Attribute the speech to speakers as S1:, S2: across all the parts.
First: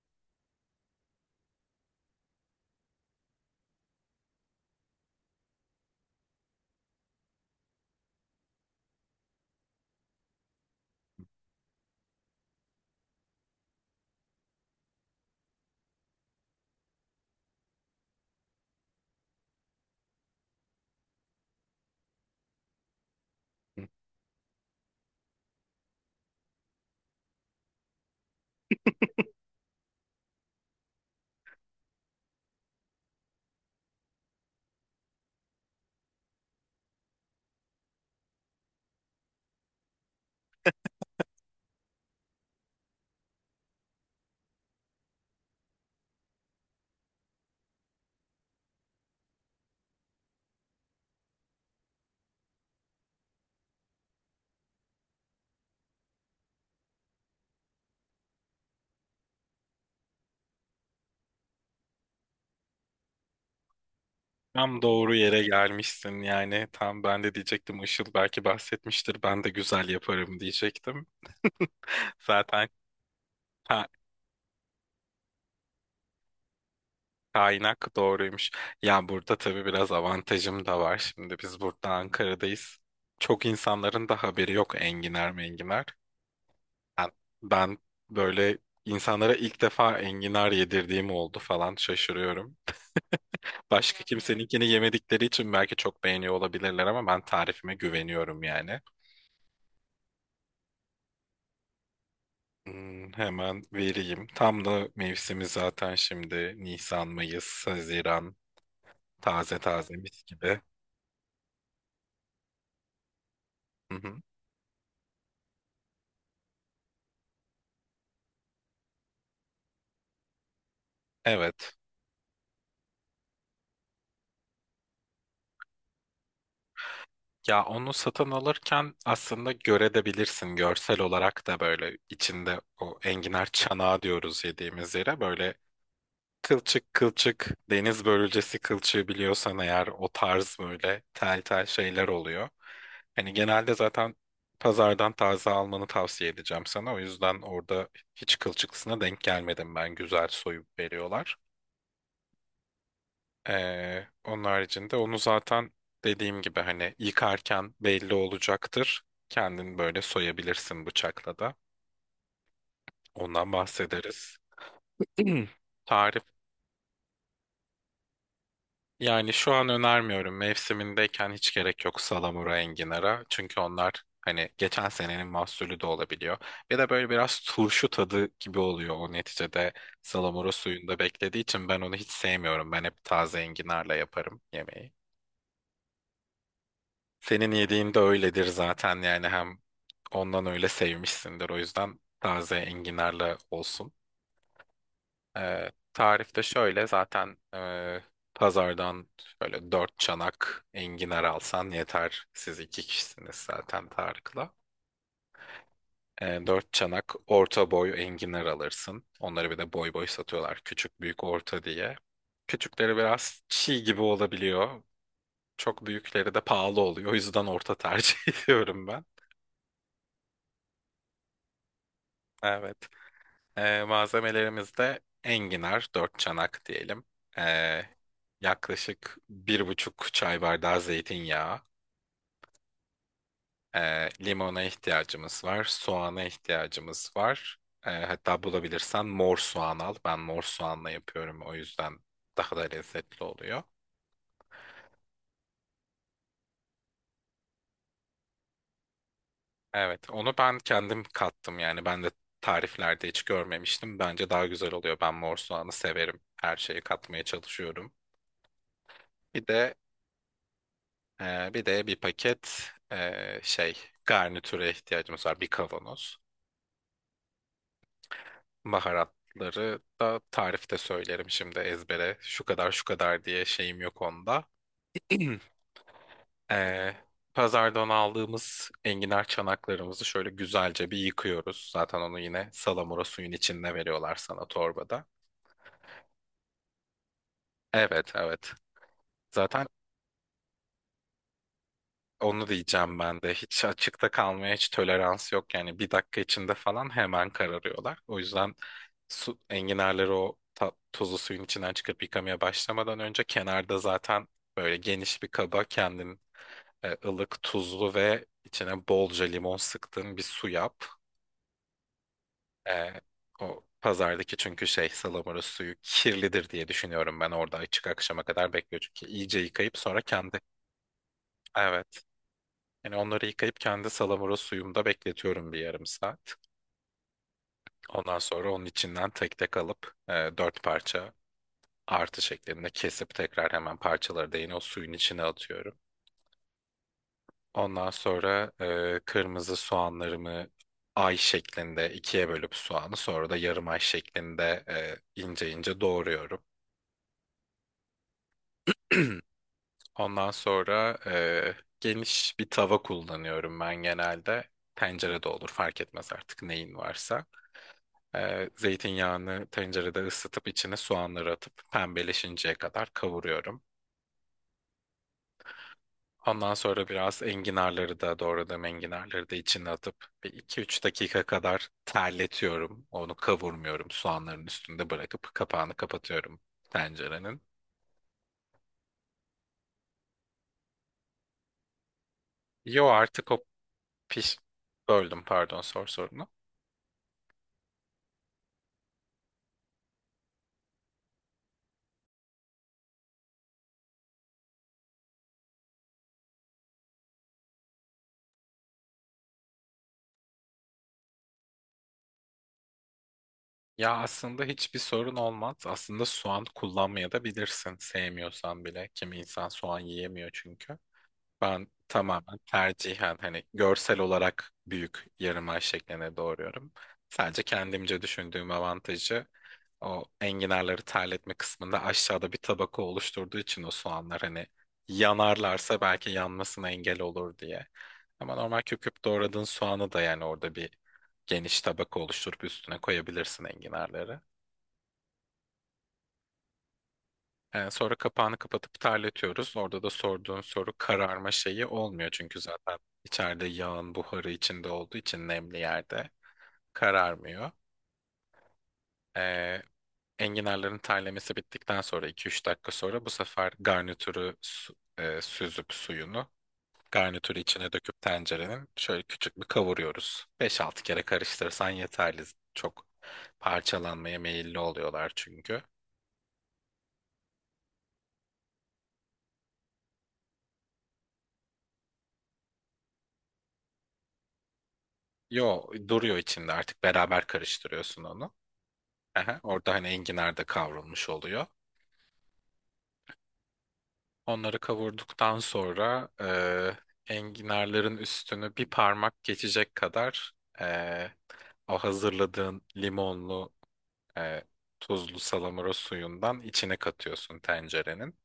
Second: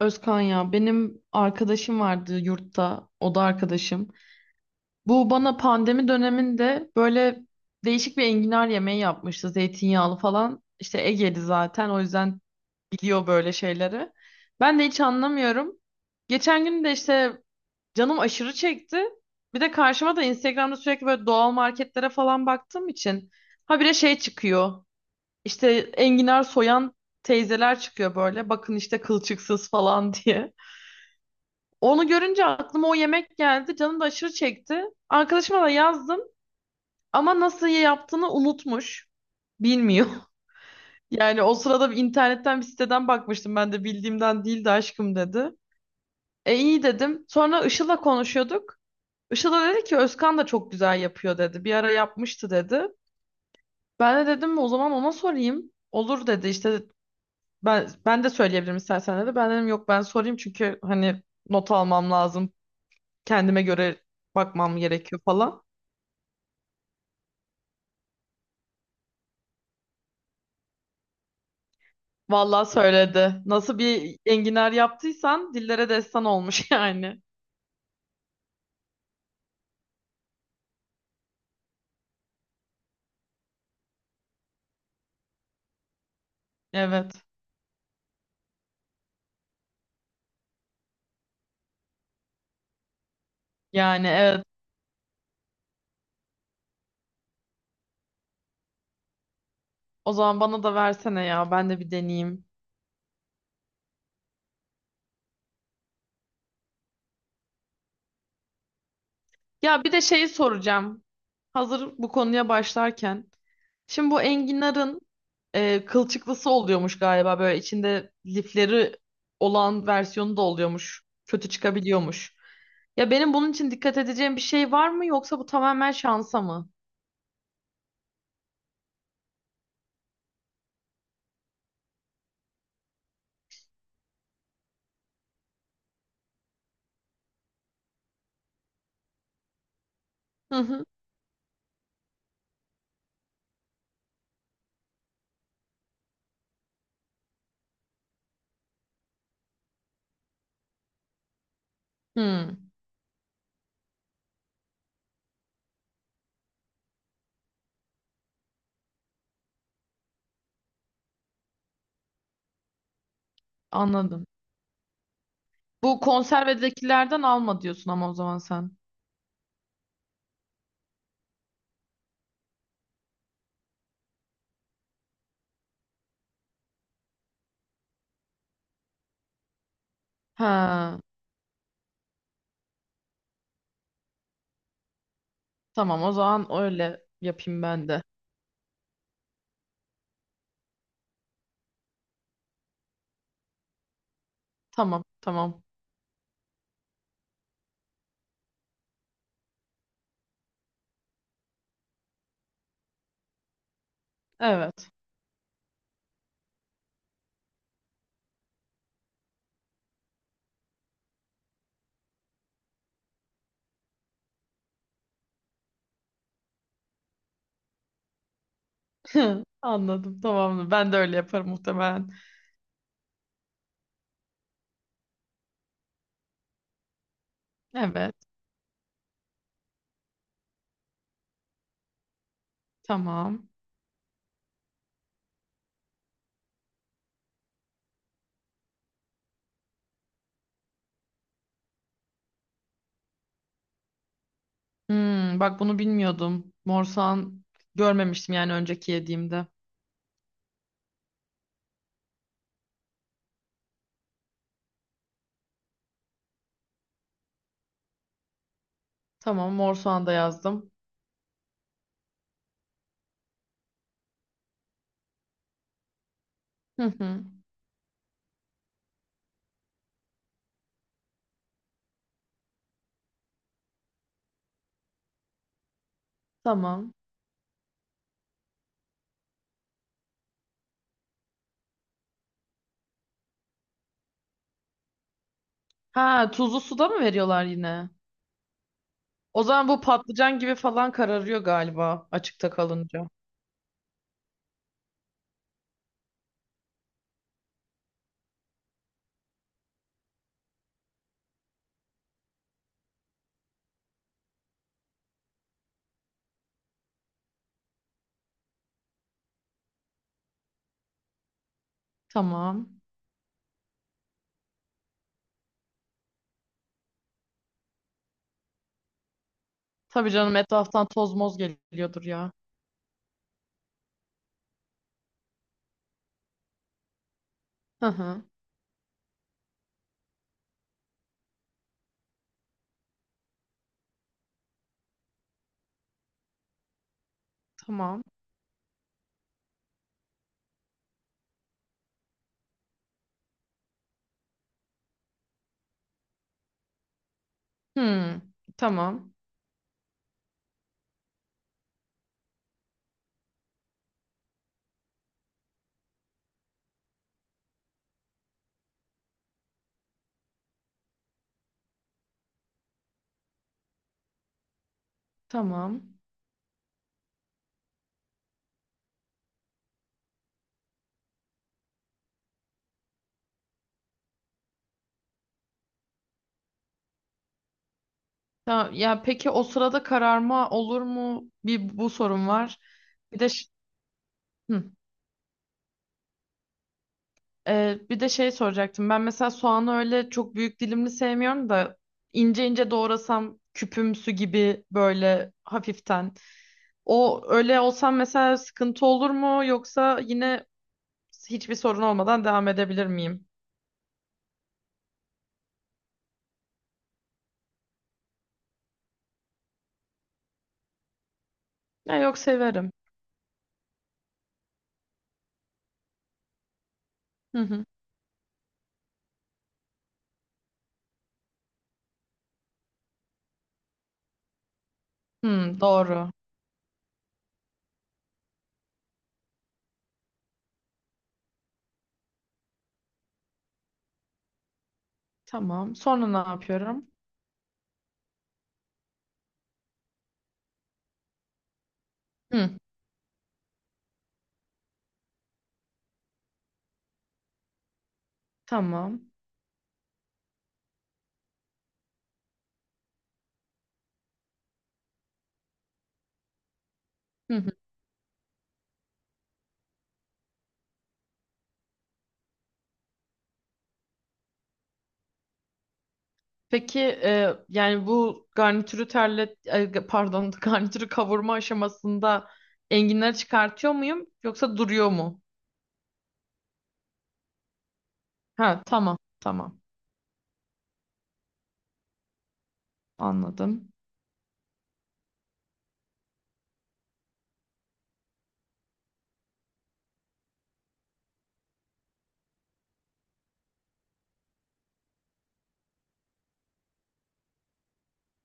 S1: Özkan ya benim arkadaşım vardı yurtta, o da arkadaşım. Bu bana pandemi döneminde böyle değişik bir enginar yemeği yapmıştı, zeytinyağlı falan. İşte Ege'li zaten, o yüzden biliyor böyle şeyleri. Ben de hiç anlamıyorum. Geçen gün de işte canım aşırı çekti. Bir de karşıma da Instagram'da sürekli böyle doğal marketlere falan baktığım için habire şey çıkıyor. İşte enginar soyan teyzeler çıkıyor böyle. Bakın işte kılçıksız falan diye. Onu görünce aklıma o yemek geldi. Canım da aşırı çekti. Arkadaşıma da yazdım ama nasıl yaptığını unutmuş. Bilmiyor. Yani o sırada bir internetten bir siteden bakmıştım, ben de bildiğimden değil de, aşkım dedi. E iyi dedim. Sonra Işıl'la konuşuyorduk. Işıl da dedi ki Özkan da çok güzel yapıyor dedi. Bir ara yapmıştı dedi. Ben de dedim o zaman ona sorayım. Olur dedi işte, ben de söyleyebilirim istersen dedi. Ben dedim yok, ben sorayım çünkü hani not almam lazım. Kendime göre bakmam
S2: Tam doğru
S1: gerekiyor
S2: yere
S1: falan.
S2: gelmişsin yani. Tam ben de diyecektim, Işıl belki bahsetmiştir. Ben de güzel yaparım diyecektim.
S1: Vallahi
S2: Zaten
S1: söyledi. Nasıl
S2: ka-
S1: bir enginar yaptıysan dillere destan olmuş yani.
S2: kaynak doğruymuş. Ya burada tabii biraz avantajım da var. Şimdi biz burada Ankara'dayız. Çok insanların da haberi yok enginar menginar. Ben,
S1: Evet.
S2: ben böyle insanlara ilk defa enginar yedirdiğim oldu falan, şaşırıyorum. Başka
S1: Yani evet.
S2: kimseninkini yemedikleri için belki çok beğeniyor olabilirler ama ben tarifime güveniyorum yani.
S1: O zaman bana da versene ya. Ben de bir deneyeyim.
S2: Hmm, hemen vereyim. Tam da mevsimi zaten, şimdi Nisan, Mayıs, Haziran, taze
S1: Ya bir
S2: taze
S1: de
S2: mis
S1: şeyi
S2: gibi.
S1: soracağım. Hazır bu konuya başlarken.
S2: Hı
S1: Şimdi
S2: hı.
S1: bu enginarın kılçıklısı oluyormuş galiba. Böyle içinde lifleri olan versiyonu da oluyormuş. Kötü
S2: Evet.
S1: çıkabiliyormuş. Ya benim bunun için dikkat edeceğim bir şey var mı, yoksa bu tamamen şansa mı?
S2: Ya onu satın alırken aslında görebilirsin, görsel olarak da, böyle içinde o enginar çanağı diyoruz yediğimiz yere, böyle kılçık kılçık, deniz börülcesi kılçığı biliyorsan eğer, o tarz
S1: Hı hı.
S2: böyle tel tel şeyler oluyor. Hani genelde zaten pazardan taze almanı tavsiye edeceğim sana. O yüzden orada hiç kılçıklısına denk gelmedim ben. Güzel soyup veriyorlar.
S1: Hı,
S2: Onun haricinde onu zaten dediğim gibi hani yıkarken belli olacaktır. Kendin böyle soyabilirsin bıçakla da. Ondan
S1: anladım.
S2: bahsederiz.
S1: Bu
S2: Tarif,
S1: konservedekilerden alma diyorsun ama o zaman sen.
S2: yani şu an önermiyorum. Mevsimindeyken hiç gerek yok salamura enginara. Çünkü onlar hani geçen senenin mahsulü de olabiliyor. Bir de böyle biraz turşu tadı gibi oluyor o, neticede salamura suyunda
S1: Ha,
S2: beklediği için ben onu hiç sevmiyorum. Ben hep taze enginarla yaparım yemeği.
S1: tamam, o zaman öyle
S2: Senin
S1: yapayım ben
S2: yediğin de
S1: de.
S2: öyledir zaten yani, hem ondan öyle sevmişsindir, o yüzden taze enginarla olsun.
S1: Tamam tamam.
S2: Tarifte şöyle zaten, pazardan şöyle dört çanak enginar alsan yeter. Siz iki kişisiniz zaten Tarık'la.
S1: Evet.
S2: Dört çanak orta boy enginar alırsın. Onları bir de boy boy satıyorlar. Küçük, büyük, orta diye. Küçükleri biraz çiğ gibi olabiliyor. Çok büyükleri de pahalı oluyor. O yüzden orta tercih ediyorum ben.
S1: Anladım tamam. Ben de öyle yaparım muhtemelen.
S2: Evet. Malzemelerimizde enginar, dört çanak diyelim. Ee,
S1: Evet
S2: Yaklaşık bir buçuk çay bardağı zeytinyağı.
S1: tamam.
S2: Limona ihtiyacımız var, soğana ihtiyacımız var. Hatta bulabilirsen mor soğan al. Ben mor soğanla yapıyorum, o yüzden daha da lezzetli oluyor.
S1: Hmm, bak bunu bilmiyordum. Mor soğan görmemiştim yani önceki yediğimde.
S2: Evet, onu ben kendim kattım yani, ben de tariflerde hiç görmemiştim. Bence daha güzel oluyor. Ben mor soğanı severim. Her şeyi katmaya çalışıyorum. Bir
S1: Tamam,
S2: de
S1: mor soğan da yazdım.
S2: Bir de bir paket şey, garnitüre ihtiyacımız var. Bir kavanoz.
S1: Hı hı.
S2: Baharatları da tarifte söylerim şimdi ezbere. Şu kadar şu kadar diye şeyim yok onda.
S1: Tamam.
S2: Ee, Pazardan aldığımız enginar çanaklarımızı şöyle güzelce bir yıkıyoruz. Zaten onu yine salamura suyun içinde veriyorlar sana torbada.
S1: Ha, tuzlu suda mı veriyorlar yine?
S2: Evet evet.
S1: O
S2: Zaten
S1: zaman bu patlıcan gibi falan kararıyor galiba
S2: onu
S1: açıkta
S2: diyeceğim
S1: kalınca.
S2: ben de. Hiç açıkta kalmaya hiç tolerans yok. Yani bir dakika içinde falan hemen kararıyorlar. O yüzden su, enginarları o tuzlu suyun içinden çıkıp yıkamaya başlamadan önce kenarda zaten böyle geniş bir kaba kendin ılık, tuzlu ve içine bolca limon sıktığın bir su yap.
S1: Tamam.
S2: E, O pazardaki çünkü şey, salamura suyu kirlidir diye düşünüyorum, ben orada açık akşama kadar bekliyor çünkü, iyice yıkayıp sonra
S1: Tabii canım,
S2: kendi,
S1: etraftan toz moz
S2: evet,
S1: geliyordur ya.
S2: yani onları yıkayıp kendi salamura suyumda bekletiyorum bir yarım saat.
S1: Hı
S2: Ondan
S1: hı.
S2: sonra onun içinden tek tek alıp dört parça artı şeklinde kesip tekrar hemen parçaları da yine o suyun içine atıyorum. Ondan
S1: Tamam.
S2: sonra kırmızı soğanlarımı ay şeklinde ikiye bölüp soğanı, sonra da yarım ay şeklinde ince ince doğruyorum.
S1: Hmm. Tamam.
S2: Ondan sonra geniş bir tava kullanıyorum ben genelde. Tencere de olur, fark etmez artık, neyin varsa. Zeytinyağını tencerede ısıtıp içine soğanları atıp pembeleşinceye kadar kavuruyorum.
S1: Tamam.
S2: Ondan sonra biraz enginarları da, doğradığım enginarları da içine atıp bir 2-3 dakika kadar terletiyorum. Onu kavurmuyorum. Soğanların üstünde bırakıp kapağını kapatıyorum tencerenin.
S1: Tamam. Ya peki o sırada kararma olur mu? Bir bu sorun var.
S2: Yo,
S1: Bir de
S2: artık o
S1: ş-
S2: piş...
S1: hı.
S2: Böldüm, pardon, sor sorunu.
S1: Bir de şey soracaktım. Ben mesela soğanı öyle çok büyük dilimli sevmiyorum da, ince ince doğrasam küpümsü gibi böyle hafiften. O öyle olsam mesela sıkıntı olur mu? Yoksa yine hiçbir sorun olmadan devam edebilir miyim?
S2: Ya aslında hiçbir sorun olmaz. Aslında soğan kullanmaya da bilirsin. Sevmiyorsan bile. Kimi insan soğan yiyemiyor çünkü. Ben
S1: Ya yok,
S2: tamamen
S1: severim.
S2: tercihen hani görsel olarak büyük yarım ay şekline doğruyorum.
S1: Hı
S2: Sadece
S1: hı.
S2: kendimce düşündüğüm avantajı, o enginarları terletme kısmında aşağıda bir tabaka oluşturduğu için o soğanlar hani
S1: Hmm,
S2: yanarlarsa
S1: doğru.
S2: belki yanmasına engel olur diye. Ama normal küp küp doğradığın soğanı da yani, orada bir geniş tabaka oluşturup üstüne koyabilirsin enginarları.
S1: Tamam. Sonra ne yapıyorum?
S2: Sonra kapağını kapatıp terletiyoruz. Orada da sorduğun soru, kararma şeyi olmuyor çünkü
S1: Hı,
S2: zaten içeride yağın buharı içinde olduğu için, nemli yerde kararmıyor.
S1: tamam.
S2: Ee, Enginarların terlemesi bittikten sonra, iki üç dakika sonra, bu sefer garnitürü süzüp suyunu,
S1: Hı
S2: garnitürü
S1: hı.
S2: içine döküp tencerenin şöyle küçük bir kavuruyoruz. Beş altı kere karıştırırsan yeterli. Çok parçalanmaya meyilli oluyorlar çünkü.
S1: Peki yani bu garnitürü terlet e, pardon garnitürü kavurma aşamasında enginleri çıkartıyor muyum yoksa duruyor mu?
S2: Yo, duruyor içinde, artık beraber karıştırıyorsun onu.
S1: Ha tamam
S2: Aha,
S1: tamam,
S2: orada hani enginar da kavrulmuş oluyor.
S1: anladım.
S2: Onları kavurduktan sonra enginarların üstünü bir parmak geçecek kadar, e, o hazırladığın limonlu, e, tuzlu salamura suyundan içine katıyorsun tencerenin.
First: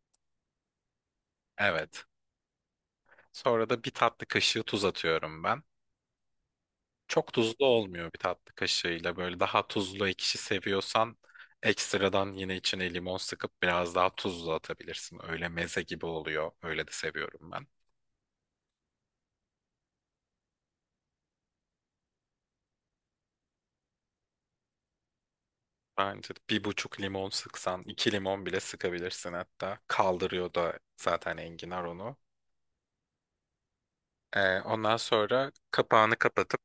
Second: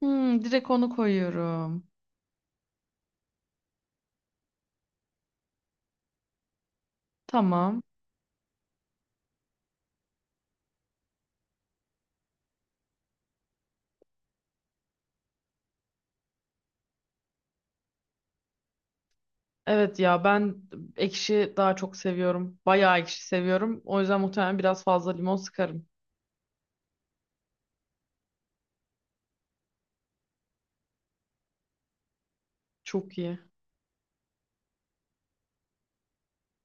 S1: Hmm, direkt onu koyuyorum.
S2: Evet. Sonra da bir tatlı kaşığı tuz atıyorum ben. Çok tuzlu
S1: Tamam.
S2: olmuyor bir tatlı kaşığıyla. Böyle daha tuzlu ekşi seviyorsan ekstradan yine içine limon sıkıp biraz daha tuzlu atabilirsin. Öyle meze gibi oluyor. Öyle de seviyorum ben.
S1: Evet ya, ben ekşi daha çok seviyorum. Bayağı ekşi seviyorum. O yüzden muhtemelen biraz fazla limon sıkarım.
S2: Bence de bir buçuk limon sıksan, iki limon bile sıkabilirsin hatta. Kaldırıyor da zaten enginar onu.
S1: Çok iyi.
S2: Ondan sonra kapağını kapatıp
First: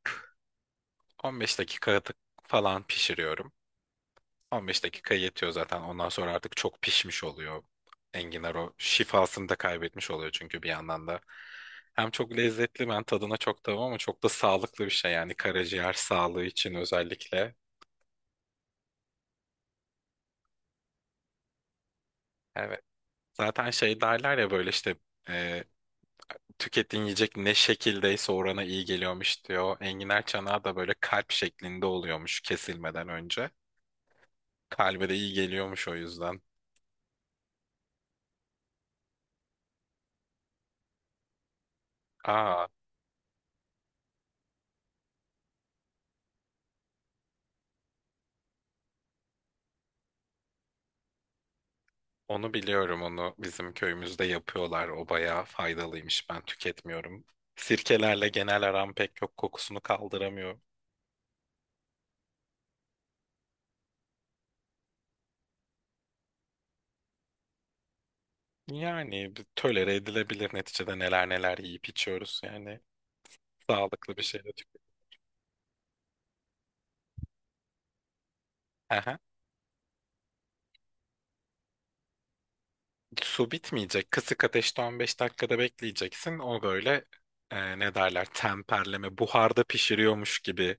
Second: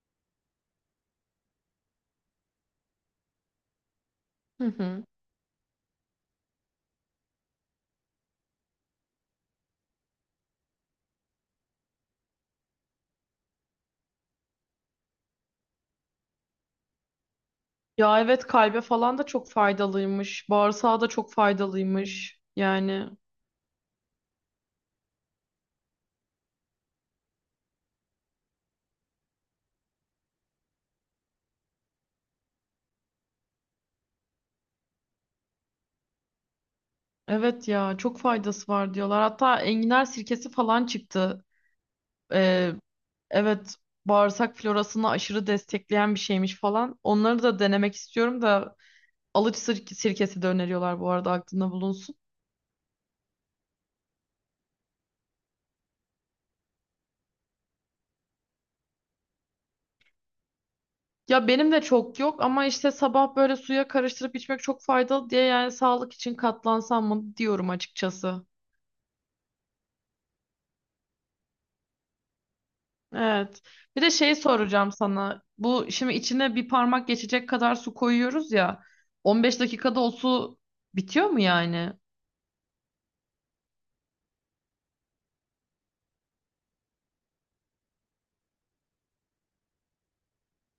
S2: 15 dakika falan pişiriyorum.
S1: Hı
S2: 15
S1: hı.
S2: dakika yetiyor zaten. Ondan sonra artık çok pişmiş oluyor. Enginar o şifasını da kaybetmiş oluyor çünkü bir yandan da. Hem çok lezzetli, ben tadına çok tamam, ama çok da sağlıklı bir şey yani, karaciğer sağlığı için özellikle.
S1: Ya evet, kalbe falan da çok faydalıymış. Bağırsağa da çok faydalıymış.
S2: Evet.
S1: Yani
S2: Zaten şey derler ya, böyle işte e, tükettiğin yiyecek ne şekildeyse orana iyi geliyormuş diyor. Enginar çanağı da böyle kalp şeklinde oluyormuş kesilmeden önce. Kalbe de iyi geliyormuş o yüzden.
S1: evet ya, çok faydası var diyorlar. Hatta enginar sirkesi falan çıktı.
S2: Aa.
S1: Ee, evet, bağırsak florasını aşırı destekleyen bir şeymiş falan. Onları da denemek istiyorum da, sirkesi de öneriyorlar, bu arada aklında bulunsun.
S2: Onu biliyorum, onu bizim köyümüzde yapıyorlar, o bayağı faydalıymış, ben tüketmiyorum. Sirkelerle genel aram pek yok, kokusunu kaldıramıyor.
S1: Ya benim de çok yok ama işte sabah böyle suya karıştırıp içmek çok faydalı diye, yani sağlık için katlansam mı diyorum açıkçası.
S2: Yani bir tolere edilebilir, neticede neler neler yiyip içiyoruz yani,
S1: Evet. Bir de
S2: sağlıklı bir
S1: şey
S2: şey de tüket.
S1: soracağım sana. Bu şimdi içine bir parmak geçecek kadar su koyuyoruz ya.
S2: Aha.
S1: 15 dakikada o su bitiyor mu yani?
S2: Su bitmeyecek, kısık ateşte 15 dakikada bekleyeceksin, o böyle ne derler, temperleme, buharda pişiriyormuş gibi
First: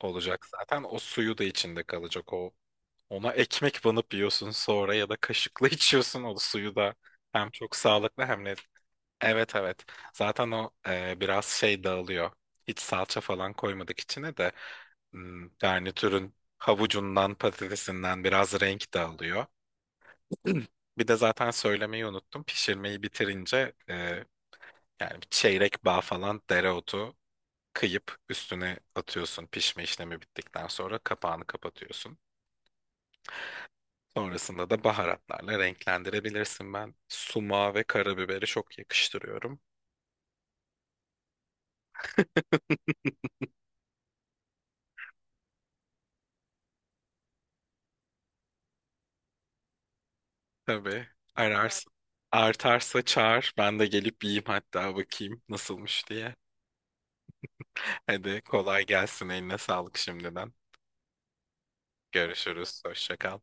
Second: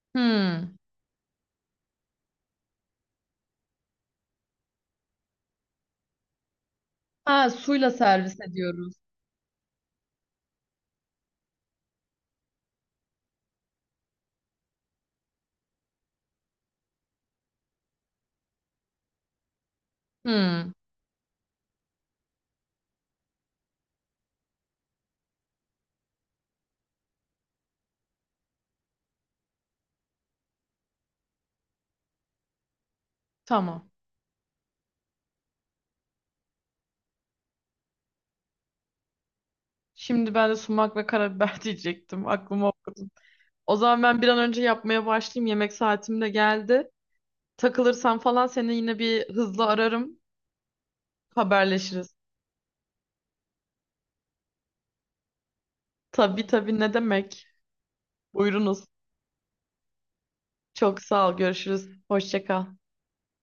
S2: olacak,
S1: Hmm.
S2: zaten o suyu da içinde kalacak o. Ona ekmek banıp yiyorsun sonra, ya da kaşıkla içiyorsun o suyu da.
S1: Ha,
S2: Hem çok
S1: suyla
S2: sağlıklı
S1: servis
S2: hem de...
S1: ediyoruz.
S2: Evet evet. Zaten o biraz şey dağılıyor. Hiç salça falan koymadık içine de, hmm, garnitürün havucundan patatesinden biraz renk dağılıyor.
S1: Hmm.
S2: Bir de zaten söylemeyi unuttum. Pişirmeyi bitirince, yani bir çeyrek bağ falan dereotu kıyıp üstüne atıyorsun, pişme işlemi bittikten sonra kapağını kapatıyorsun.
S1: Tamam.
S2: Sonrasında da baharatlarla renklendirebilirsin. Ben sumağı ve karabiberi çok yakıştırıyorum.
S1: Şimdi ben de sumak ve karabiber diyecektim. Aklıma okudum. O zaman ben bir an önce yapmaya başlayayım. Yemek saatim de geldi. Takılırsam falan seni yine bir hızlı ararım.
S2: Tabii ararsın.
S1: Haberleşiriz.
S2: Artarsa çağır, ben de gelip yiyeyim hatta, bakayım nasılmış diye.
S1: Tabii tabii, ne demek.
S2: Hadi
S1: Buyurunuz.
S2: kolay gelsin. Eline sağlık şimdiden.
S1: Çok sağ ol. Görüşürüz. Hoşça kal.
S2: Görüşürüz. Hoşça kal.